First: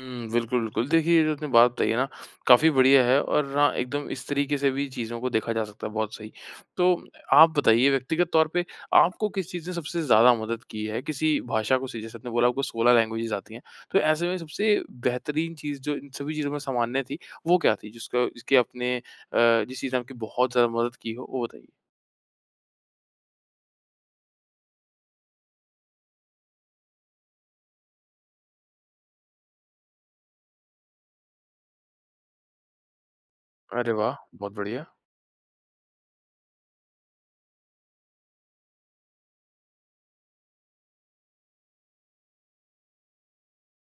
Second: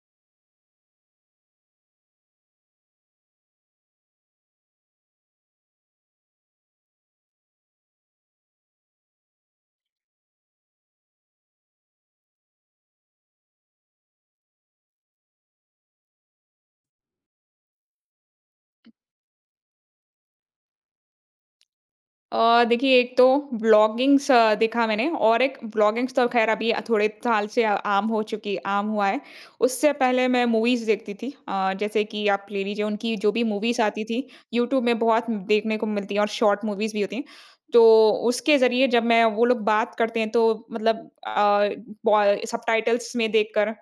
हुँ, बिल्कुल, बिल्कुल। देखिए, ये जो आपने बात बताई है ना काफ़ी बढिया है और हाँ एकदम इस तरीक़े से भी चीज़ों को देखा जा सकता है बहुत सही। तो आप बताइए व्यक्तिगत तौर पे आपको किस चीज़ ने सबसे ज़्यादा मदद की है किसी भाषा को सीखने जैसे आपने बोला आपको 16 लैंग्वेजेज़ आती हैं। तो ऐसे में सबसे बेहतरीन चीज़ जो इन सभी चीज़ों में सामान्य थी वो क्या थी जिसका जिसके आपने अ, जिस चीज़ ने आपकी बहुत ज़्यादा मदद की हो वो बताइए? अ, देखिए एक तो ब्लॉगिंग्स देखा मैंने और एक ब्लॉगिंग्स तो ख़ैर अभी थोड़े साल से अ, आम हो चुकी है आम हुआ है। उससे पहले मैं मूवीज़ देखती थी। अ, जैसे कि आप ले लीजिए उनकी जो भी मूवीज़ अरे आती वाह! थी बहुत यूट्यूब बढ़िया। में बहुत देखने को मिलती है और शॉर्ट मूवीज़ भी होती हैं। तो उसके ज़रिए जब मैं वो लोग बात करते हैं तो मतलब अ, ब सबटाइटल्स में देखकर अ,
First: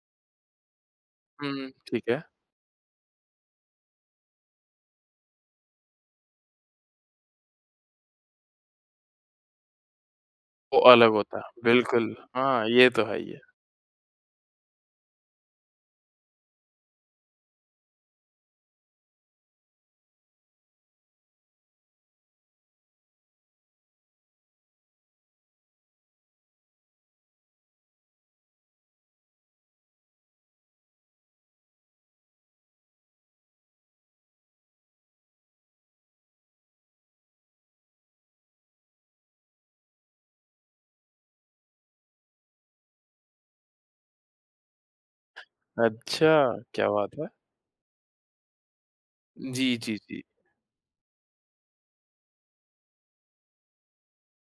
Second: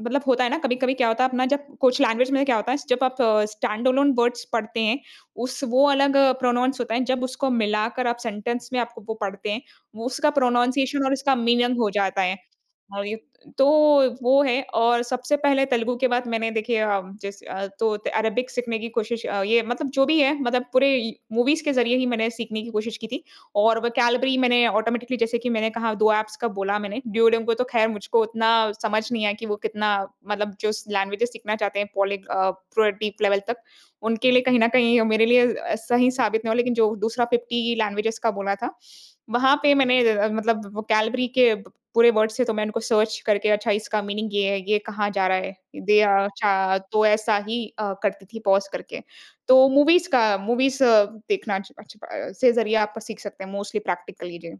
मतलब होता है ना, कभी-कभी क्या होता है अपना जब हुँ, कुछ ठीक है। लैंग्वेज़ में क्या होता है जब आप स्टैंड एलोन वर्ड्स पढ़ते हैं, उस वो अलग प्रोनाउंस होता है जब उसको मिलाकर आप सेंटेंस में आप वो पढ़ते हैं, उसका वो प्रोनन्सिएशन अलग और उसका होता है। मीनिंग हो बिल्कुल। जाता है। हाँ, ये हाँ, तो ये है ही है। तो वो है और सबसे पहले तेलुगु के बाद मैंने देखिए अ, जैसे अ, तो अरेबिक सीखने की कोशिश अ, ये मतलब जो भी है मतलब पूरे मूवीज़ के ज़रिए ही मैंने सीखने की कोशिश की थी। और वोकैब्यलेरी मैंने ऑटोमैटिकली जैसे कि मैंने कहा 2 एप्स का बोला मैंने दुओलिंगों को तो ख़ैर मुझको उतना समझ नहीं आया कि वो कितना मतलब जो लैंग्वेज सीखना चाहते हैं। पॉलीग अ, पूरे डीप लेवल तक उनके लिए कहीं न कहीं मेरे लिए सही साबित नहीं हो लेक़िन जो दूसरा 50 लैंग्वेज़ का बोला था, वहाँ पे मैंने मतलब वोकैब्यलेरी के प पूरे वर्ड्स थे तो मैं उनको सर्च करके अच्छा इसका मीनिंग ये है, ये कहाँ जा रहा है? दे अ, अच्छा, च क्या तो बात है। ऐसा ही अ, करती थी पॉज़ करके। तो जी, जी, मूवीज़ जी। का मूवीज़ देखना अच् अच् अ, से ज़रिए आप सीख सकते हैं। मोस्टली प्रैक्टिकली जी।